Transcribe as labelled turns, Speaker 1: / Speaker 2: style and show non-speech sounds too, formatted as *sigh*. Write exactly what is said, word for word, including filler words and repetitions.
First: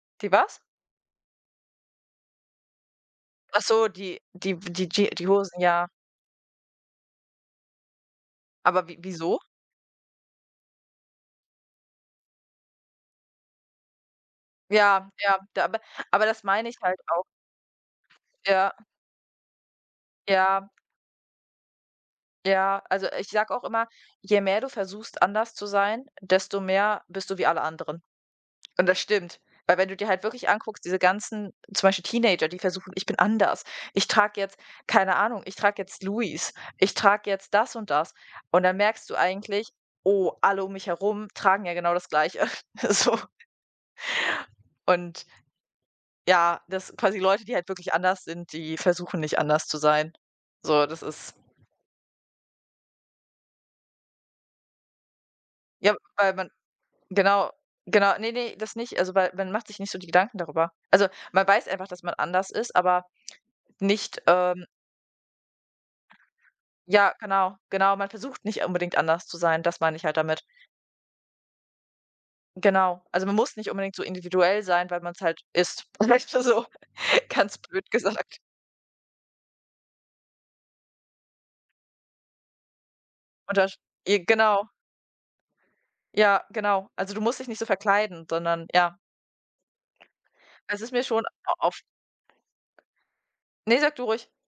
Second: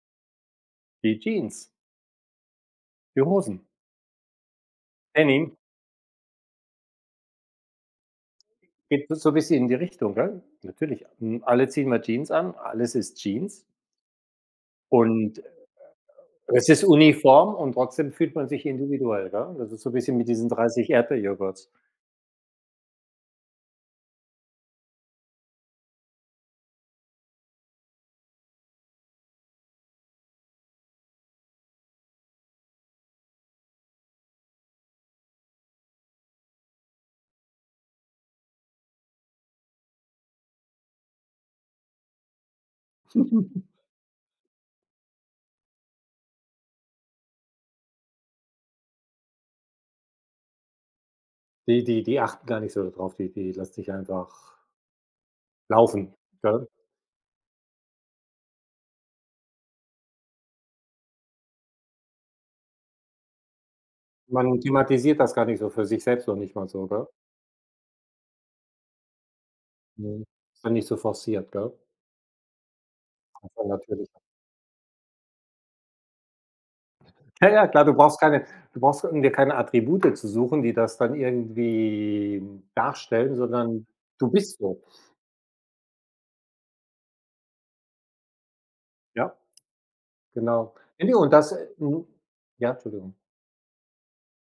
Speaker 1: Die was?
Speaker 2: Die Jeans. Die
Speaker 1: Ach
Speaker 2: Hosen.
Speaker 1: so, die die w die Jea die
Speaker 2: Denim.
Speaker 1: Hosen, ja. Aber wi
Speaker 2: Geht es so
Speaker 1: wieso?
Speaker 2: bisschen in die Richtung, ne? Natürlich, hm, alle ziehen mal Jeans an, alles ist Jeans
Speaker 1: Ja, ja,
Speaker 2: und
Speaker 1: da aber aber das
Speaker 2: es
Speaker 1: meine ich
Speaker 2: ist
Speaker 1: halt auch.
Speaker 2: uniform und trotzdem fühlt man sich
Speaker 1: Ja.
Speaker 2: individuell, ja? Das ist so 'n bisschen mit diesen
Speaker 1: Ja.
Speaker 2: dreißig Erdbeerjoghurts.
Speaker 1: Ja, also ich sage auch immer, je mehr du versuchst, anders zu sein, desto mehr bist du wie alle anderen, und das stimmt, weil wenn du dir halt wirklich anguckst, diese ganzen zum Beispiel Teenager, die versuchen: „Ich bin anders, ich trage jetzt”, keine Ahnung, „ich trage jetzt Louis, ich trage jetzt das und das” und dann merkst du eigentlich: „Oh, alle um mich herum tragen ja genau das Gleiche“, *chuckles* so.
Speaker 2: *chuckles*
Speaker 1: Und ja, dass quasi Leute, die halt wirklich anders sind, die versuchen nicht anders zu sein. So, das ist
Speaker 2: Die die die achten gar nicht so da drauf, die die lassen sich einfach
Speaker 1: Ja,
Speaker 2: laufen,
Speaker 1: weil man
Speaker 2: gell?
Speaker 1: genau, genau ne, ne, das nicht, also, weil man macht sich nicht so die Gedanken darübe also, man weiß einfach, dass man anders ist, aber nicht,
Speaker 2: Man
Speaker 1: ähm
Speaker 2: thematisiert das gar nicht so für sich selbst noch nicht mal so, gell?
Speaker 1: Ja, genau, genau, man versucht nicht unbedingt anders zu sein, das meine ich halt
Speaker 2: Mhm,
Speaker 1: damit.
Speaker 2: ist dann nicht so forciert, gell?
Speaker 1: Genau, also man muss
Speaker 2: Aber,
Speaker 1: nicht unbedingt so
Speaker 2: natürlich.
Speaker 1: individuell sein, weil man's halt ist, vielleicht mal so *chuckles*
Speaker 2: Ja,
Speaker 1: ganz
Speaker 2: ja, klar.
Speaker 1: blöd
Speaker 2: Du brauchst
Speaker 1: gesagt.
Speaker 2: keine du brauchst in dir keine Attribute zu suchen, die das dann irgendwie darstellen,
Speaker 1: Untersch
Speaker 2: sondern
Speaker 1: je
Speaker 2: du bist
Speaker 1: genau.
Speaker 2: so.
Speaker 1: Ja, genau. Also du musst dich nicht so verkleiden, sondern, ja.
Speaker 2: Ja. Genau.
Speaker 1: Es ist mir
Speaker 2: Ne, ne,
Speaker 1: schon
Speaker 2: und das äh,
Speaker 1: oft
Speaker 2: mhm, ja, Entschuldigung.
Speaker 1: Ne, sage du ruhig.